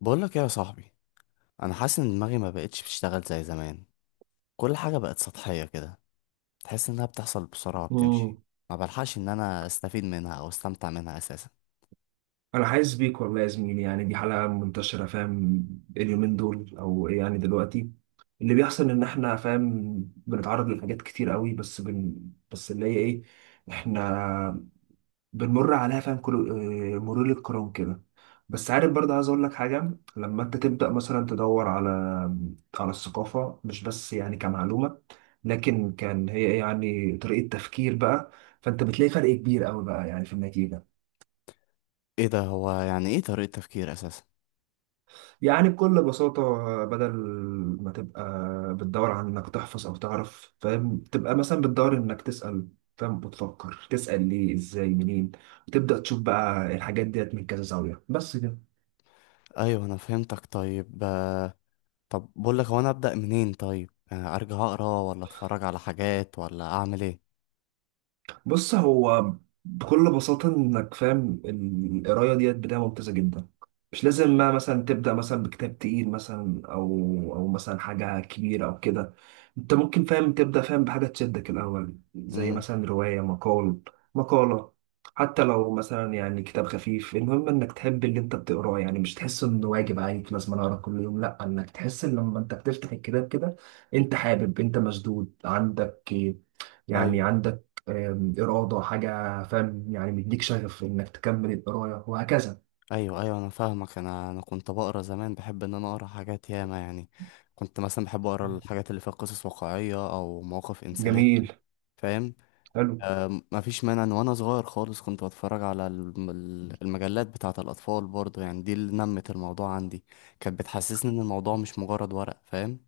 بقول لك ايه يا صاحبي. انا حاسس ان دماغي ما بقتش بتشتغل زي زمان. كل حاجه بقت سطحيه كده، تحس انها بتحصل بسرعه مم. بتمشي. ما بلحقش ان انا استفيد منها او استمتع منها اساسا. انا حاسس بيك والله يا زميلي، يعني دي حلقه منتشره، فاهم؟ اليومين دول، او يعني دلوقتي، اللي بيحصل ان احنا، فاهم، بنتعرض لحاجات كتير قوي، بس بس اللي هي ايه، احنا بنمر عليها، فاهم، كل مرور الكرام كده. بس عارف برضه، عايز اقول لك حاجه. لما انت تبدا مثلا تدور على الثقافه، مش بس يعني كمعلومه، لكن كان هي إيه، يعني طريقه تفكير بقى، فانت بتلاقي فرق كبير قوي بقى، يعني في النتيجه. ايه ده، هو يعني ايه طريقه تفكير اساسا؟ يعني بكل بساطة، بدل ما تبقى بتدور على إنك تحفظ أو تعرف، فاهم، تبقى مثلا بتدور إنك تسأل، فاهم، وتفكر تسأل ليه إزاي منين، وتبدأ تشوف بقى الحاجات ديت من كذا زاوية، بس كده. ايوه انا فهمتك. طيب طب بقول لك، هو انا ابدا منين؟ طيب، ارجع اقرا ولا اتفرج على حاجات ولا اعمل ايه؟ بص، هو بكل بساطة إنك، فاهم، القراية ديت بداية ممتازة جدا. مش لازم ما مثلا تبدأ مثلا بكتاب تقيل مثلا أو مثلا حاجة كبيرة أو كده. أنت ممكن، فاهم، تبدأ، فاهم، بحاجة تشدك الأول، زي امم مثلا رواية، مقالة. حتى لو مثلا يعني كتاب خفيف، المهم إنك تحب اللي أنت بتقراه، يعني مش تحس إنه واجب عليك لازم أنا أقرأ كل يوم، لأ، إنك تحس إن لما أنت بتفتح الكتاب كده، أنت حابب، أنت مشدود، عندك يعني ايوه عندك إرادة، حاجة، فاهم، يعني مديك شغف إنك تكمل القراية وهكذا. ايوه ايوه انا فاهمك. انا كنت بقرا زمان، بحب ان انا اقرا حاجات ياما يعني. كنت مثلا بحب اقرا الحاجات اللي فيها قصص واقعيه او مواقف انسانيه، جميل. فاهم. حلو. آه، مفيش مانع ان وانا صغير خالص كنت بتفرج على المجلات بتاعه الاطفال برضه، يعني دي اللي نمت الموضوع عندي. كانت بتحسسني ان الموضوع مش مجرد ورق، فاهم.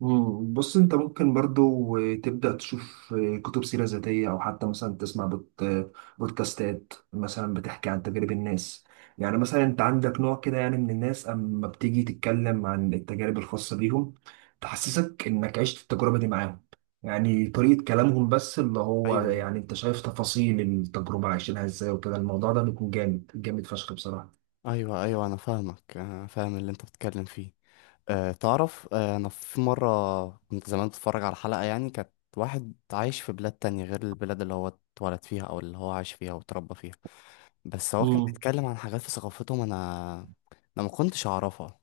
مم. بص، انت ممكن برضو تبدأ تشوف كتب سيرة ذاتية، او حتى مثلا تسمع بودكاستات مثلا بتحكي عن تجارب الناس. يعني مثلا انت عندك نوع كده يعني من الناس، اما بتيجي تتكلم عن التجارب الخاصة بيهم، تحسسك انك عشت التجربة دي معاهم، يعني طريقة كلامهم، بس اللي هو ايوه يعني انت شايف تفاصيل التجربة عايشينها ازاي، وكده الموضوع ده بيكون جامد جامد فشخ بصراحة. ايوه ايوه انا فاهمك، انا فاهم اللي انت بتتكلم فيه. أه تعرف، أنا في مرة كنت زمان بتفرج على حلقة، يعني كانت واحد عايش في بلاد تانية غير البلاد اللي هو اتولد فيها أو اللي هو عايش فيها وتربى فيها، بس هو كان مم. بيتكلم عن حاجات في ثقافتهم أنا ما كنتش أعرفها.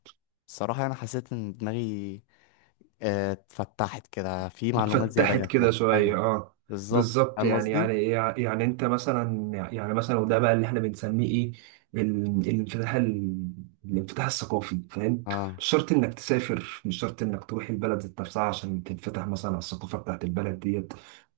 الصراحة أنا حسيت إن دماغي اتفتحت كده، في معلومات زيادة اتفتحت جات كده لها. شوية، أيوه، اه. بالظبط، بالظبط، فاهم يعني قصدي؟ يعني انت مثلا، يعني مثلا، وده بقى اللي احنا بنسميه ايه، ال- الانفتاح ال- الانفتاح الثقافي، فاهم. اه مش شرط انك تسافر، مش شرط انك تروح البلد ذات نفسها عشان تنفتح مثلا على الثقافة بتاعت البلد ديت.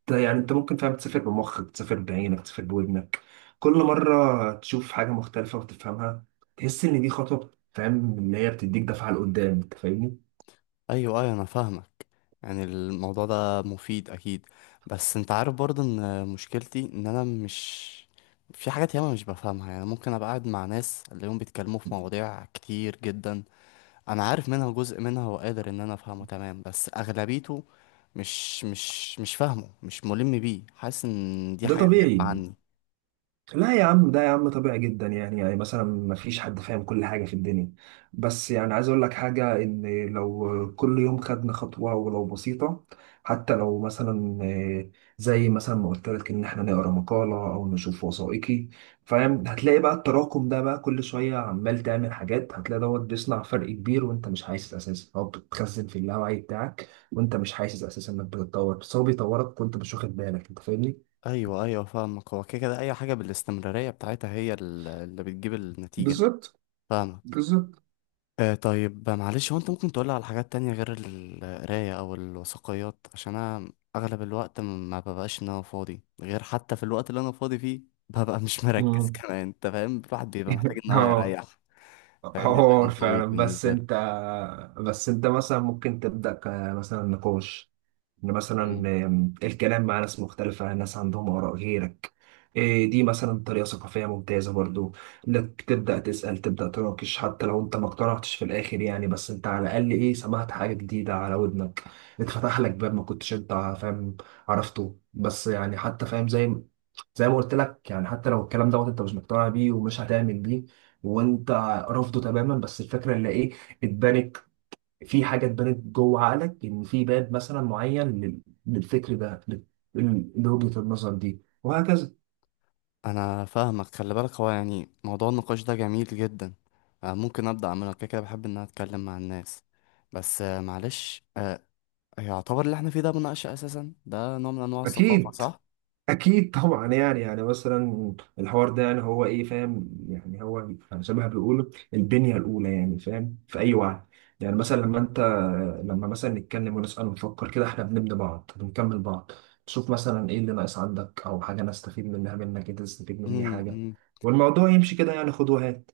ده يعني انت ممكن، فاهم، تسافر بمخك، تسافر بعينك، تسافر بودنك، كل مرة تشوف حاجة مختلفة وتفهمها، تحس ان دي خطوة، فاهم، اللي هي بتديك دفعة لقدام، انت فاهمني. ايوه ايوه انا فاهمك. يعني الموضوع ده مفيد اكيد، بس انت عارف برضه ان مشكلتي ان انا مش، في حاجات ياما مش بفهمها. يعني ممكن ابقى قاعد مع ناس اليوم بيتكلموا في مواضيع كتير جدا، انا عارف منها جزء، منها وقادر ان انا افهمه تمام، بس اغلبيته مش فاهمه، مش ملم بيه، حاسس ان دي ده حاجة غريبة طبيعي. عني. لا يا عم، ده يا عم طبيعي جدا، يعني مثلا ما فيش حد فاهم كل حاجة في الدنيا. بس يعني عايز اقول لك حاجة، ان لو كل يوم خدنا خطوة ولو بسيطة، حتى لو مثلا، زي مثلا ما قلت لك ان احنا نقرا مقالة او نشوف وثائقي، فاهم، هتلاقي بقى التراكم ده بقى كل شوية عمال تعمل حاجات، هتلاقي دوت بيصنع فرق كبير وانت مش حاسس اساسا، او بتخزن في اللاوعي بتاعك وانت مش حاسس اساسا انك بتتطور، بس هو بيطورك وانت مش واخد بالك، انت فاهمني؟ ايوه ايوه فاهمك. هو كده كده اي حاجة بالاستمرارية بتاعتها هي اللي بتجيب النتيجة. بالظبط، فاهمك. بالظبط. آه طيب، معلش، هو انت ممكن تقولي على حاجات تانية غير القراية او الوثائقيات؟ عشان انا اغلب الوقت ما ببقاش ان انا فاضي، غير حتى في الوقت اللي انا فاضي فيه ببقى مش مركز مم. كمان انت فاهم، الواحد بيبقى محتاج ان هو اه. يريح، فاهم. بيبقى حوار يوم طويل فعلا. بس بالنسبة انت له. بس انت مثلا ممكن تبدأ، مثلا نقاش، ان مثلا مم. الكلام مع ناس مختلفة، ناس عندهم آراء غيرك. دي مثلا طريقة ثقافية ممتازة برضو. انك تبدأ تسأل، تبدأ تناقش، حتى لو انت ما اقتنعتش في الآخر يعني، بس انت على الأقل ايه، سمعت حاجة جديدة على ودنك، اتفتح لك باب ما كنتش انت، فاهم، عرفته. بس يعني، حتى فاهم، زي ما قلت لك، يعني حتى لو الكلام دوت انت مش مقتنع بيه ومش هتعمل بيه وانت رافضه تماما، بس الفكرة اللي ايه، اتبنت، في حاجه اتبنت جوه عقلك، ان في باب مثلا معين للفكر ده لوجهه النظر دي وهكذا. انا فاهمك. خلي بالك هو يعني موضوع النقاش ده جميل جدا. آه ممكن ابدا اعمله، كده كده بحب ان انا اتكلم مع الناس. بس معلش، يعتبر اللي احنا فيه ده مناقشة اساسا؟ ده نوع من انواع الثقافة اكيد. صح؟ اكيد طبعا، يعني مثلا الحوار ده، يعني هو ايه، فاهم، يعني هو يعني زي ما بيقولوا البنيه الاولى، يعني فاهم، في اي وعي. يعني مثلا لما مثلا نتكلم ونسال ونفكر كده، احنا بنبني بعض، بنكمل بعض. تشوف مثلا ايه اللي ناقص عندك، او حاجه انا استفيد منها منك، انت تستفيد مني مم، حاجه، مم. والموضوع يمشي كده، يعني خد وهات.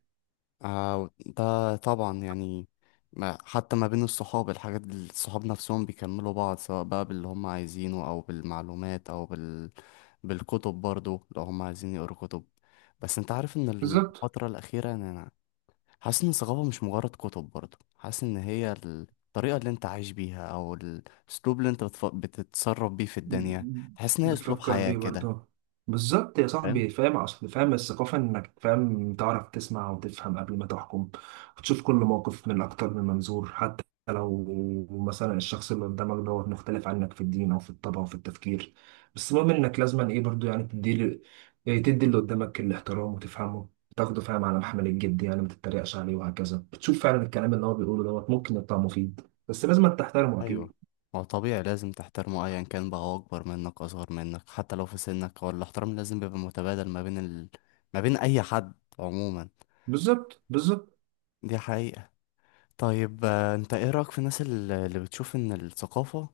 آه ده طبعا يعني، ما حتى ما بين الصحاب الصحاب نفسهم بيكملوا بعض، سواء بقى باللي هم عايزينه أو بالمعلومات أو بال... بالكتب برضو لو هم عايزين يقروا كتب. بس انت عارف ان بالظبط، الفترة الأخيرة، يعني أنا حاسس ان الثقافة مش مجرد كتب برضو، حاسس ان هي الطريقة اللي انت عايش بيها أو الأسلوب اللي انت بتف... بتتصرف بيه في الدنيا. تحس ان هي أسلوب بتفكر حياة بيه كده، برضه. بالظبط يا فاهم. صاحبي، فاهم، اصل فاهم الثقافة انك، فاهم، تعرف تسمع وتفهم قبل ما تحكم، وتشوف كل موقف من اكتر من منظور، حتى لو مثلا الشخص اللي قدامك دوت مختلف عنك في الدين او في الطبع او في التفكير، بس المهم انك لازما ايه برضه، يعني تدي ل- إيه تدي اللي قدامك الاحترام وتفهمه، تاخده، فاهم، على محمل الجد، يعني ما تتريقش عليه وهكذا. بتشوف فعلا الكلام اللي هو بيقوله دوت ممكن يطلع مفيد، بس لازم تحترمه ايوه، اكيد. هو طبيعي لازم تحترمه ايا كان بقى، هو اكبر منك، اصغر منك، حتى لو في سنك، هو الاحترام لازم بيبقى متبادل ما بين ال... ما بين اي حد عموما. بالظبط، بالظبط. دي حقيقة. طيب انت ايه رأيك في الناس اللي بتشوف ان الثقافة،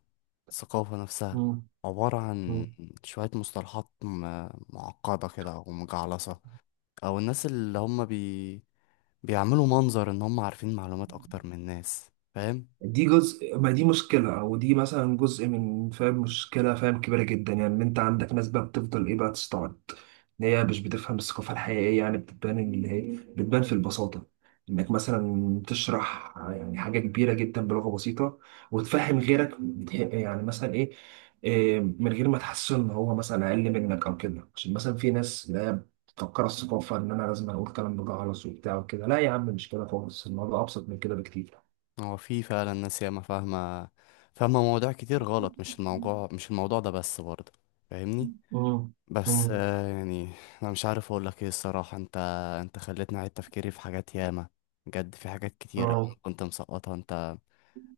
الثقافة نفسها عبارة عن مم. شوية مصطلحات معقدة كده او مجعلصة؟ او الناس اللي هم بي... بيعملوا منظر ان هم عارفين معلومات اكتر من الناس، فاهم. دي جزء ما، دي مشكلة، أو دي مثلا جزء من، فاهم، مشكلة، فاهم، كبيرة جدا. يعني إن أنت عندك ناس بقى بتفضل إيه بقى تستعد، إن هي مش بتفهم الثقافة الحقيقية، يعني بتبان اللي هي بتبان في البساطة، إنك مثلا تشرح يعني حاجة كبيرة جدا بلغة بسيطة وتفهم غيرك، يعني مثلا إيه، من غير ما تحس إن هو مثلا أقل منك أو كده، عشان مثلا في ناس اللي هي بتفكر الثقافة إن أنا لازم أقول كلام بجعلص وبتاع وكده، لا يا عم، مش كده خالص، الموضوع أبسط من كده بكتير. هو في فعلا ناس ياما فاهمة، فاهمة مواضيع كتير غلط، مش الموضوع ده بس برضه، فاهمني. مم. بس مم. يعني انا مش عارف اقول لك ايه الصراحة. انت خليتني اعيد تفكيري في حاجات ياما، بجد في حاجات كتير أوي اه، أنا كنت مسقطها. انت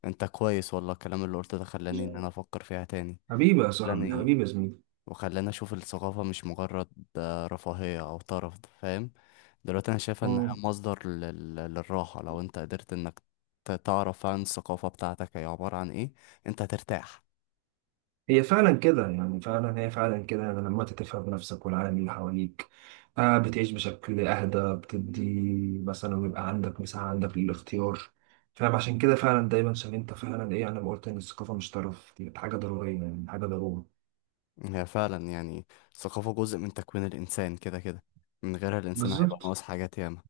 انت كويس والله، الكلام اللي قلته ده خلاني ان انا افكر فيها تاني. حبيبي يا صاحبي، خلاني حبيبي يا زميلي. وخلاني اشوف الثقافة مش مجرد رفاهية او طرف، فاهم. دلوقتي انا شايفها انها مم. مصدر للراحة. لو انت قدرت انك تعرف عن الثقافة بتاعتك هي عبارة عن ايه، انت هترتاح. هي فعلا كده، يعني فعلا هي فعلا كده، يعني لما انت تفهم نفسك والعالم اللي حواليك، بتعيش بشكل اهدى، بتدي مثلا، ويبقى عندك مساحة عندك للاختيار، فاهم، عشان كده فعلا دايما، عشان انت فعلا ايه، انا ما قلت ان الثقافة مش طرف، دي حاجة ضرورية، يعني حاجة ضرورة. هي فعلا يعني الثقافة جزء من تكوين الانسان، كده كده من غيرها الانسان هيبقى بالظبط. ناقص حاجات ياما.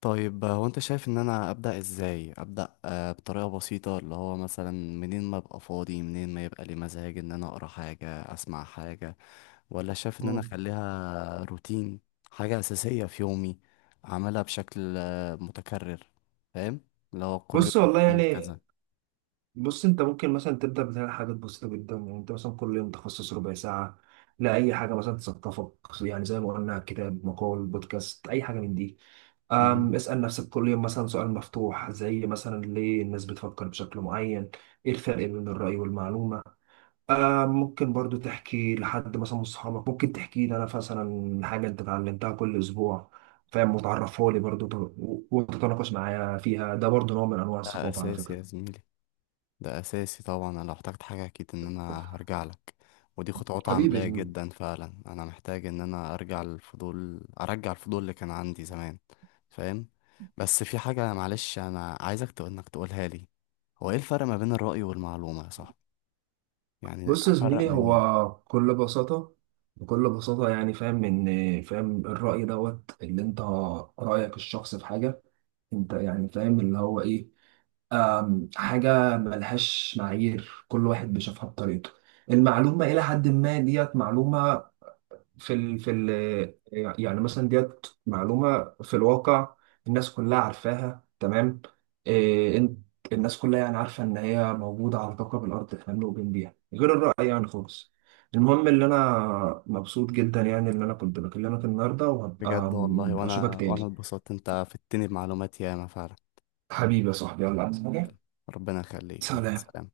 طيب هو انت شايف ان انا ابدا ازاي؟ ابدا بطريقه بسيطه، اللي هو مثلا منين ما ابقى فاضي، منين ما يبقى لي مزاج ان انا اقرا حاجه، اسمع حاجه، ولا شايف ان انا مم. اخليها روتين، حاجة أساسية في يومي، أعملها بشكل متكرر، فاهم، اللي هو كل بص والله يوم يعني كذا؟ بص انت ممكن مثلا تبدا بتعمل حاجات بسيطه جدا، يعني انت مثلا كل يوم تخصص ربع ساعه لاي حاجه مثلا تثقفك، يعني زي ما قلنا كتاب، مقال، بودكاست، اي حاجه من دي. مم. اسال نفسك كل يوم مثلا سؤال مفتوح، زي مثلا ليه الناس بتفكر بشكل معين، ايه الفرق بين الراي والمعلومه. ممكن برضو تحكي لحد مثلا من صحابك، ممكن تحكي لي انا مثلا حاجه انت اتعلمتها كل اسبوع، فاهم، وتعرفها لي برضو، وتتناقش معايا فيها، ده برضو نوع من انواع ده الثقافه على أساسي يا فكره. زميلي، ده أساسي طبعا. أنا لو احتجت حاجة أكيد إن أنا هرجع لك، ودي خطوات حبيبي يا عملية زميلي. جدا فعلا. أنا محتاج إن أنا أرجع الفضول اللي كان عندي زمان، فاهم. بس في حاجة معلش، أنا عايزك تقول إنك تقولها لي، هو إيه الفرق ما بين الرأي والمعلومة يا صاحبي؟ يعني بص يا أفرق زميلي، منين؟ هو بكل بساطة، يعني فاهم إن، فاهم، الرأي دوت اللي أنت، رأيك الشخص في حاجة، أنت يعني فاهم اللي هو إيه، حاجة ملهاش معايير، كل واحد بيشوفها بطريقته. المعلومة إلى حد ما ديت معلومة في ال في ال يعني مثلا ديت معلومة في الواقع، الناس كلها عارفاها تمام، إيه الناس كلها يعني عارفة إن هي موجودة على كوكب الأرض، إحنا ملومين بيها، غير الرأي يعني خالص. المهم اللي أنا مبسوط جدا، يعني إن أنا كنت بكلمك النهاردة، بجد وهبقى والله، أشوفك وانا تاني. اتبسطت، انت فدتني بمعلومات ياما فعلا. حبيبي يا صاحبي، يلا، عايز حاجة؟ ربنا يخليك، مع سلام. السلامة.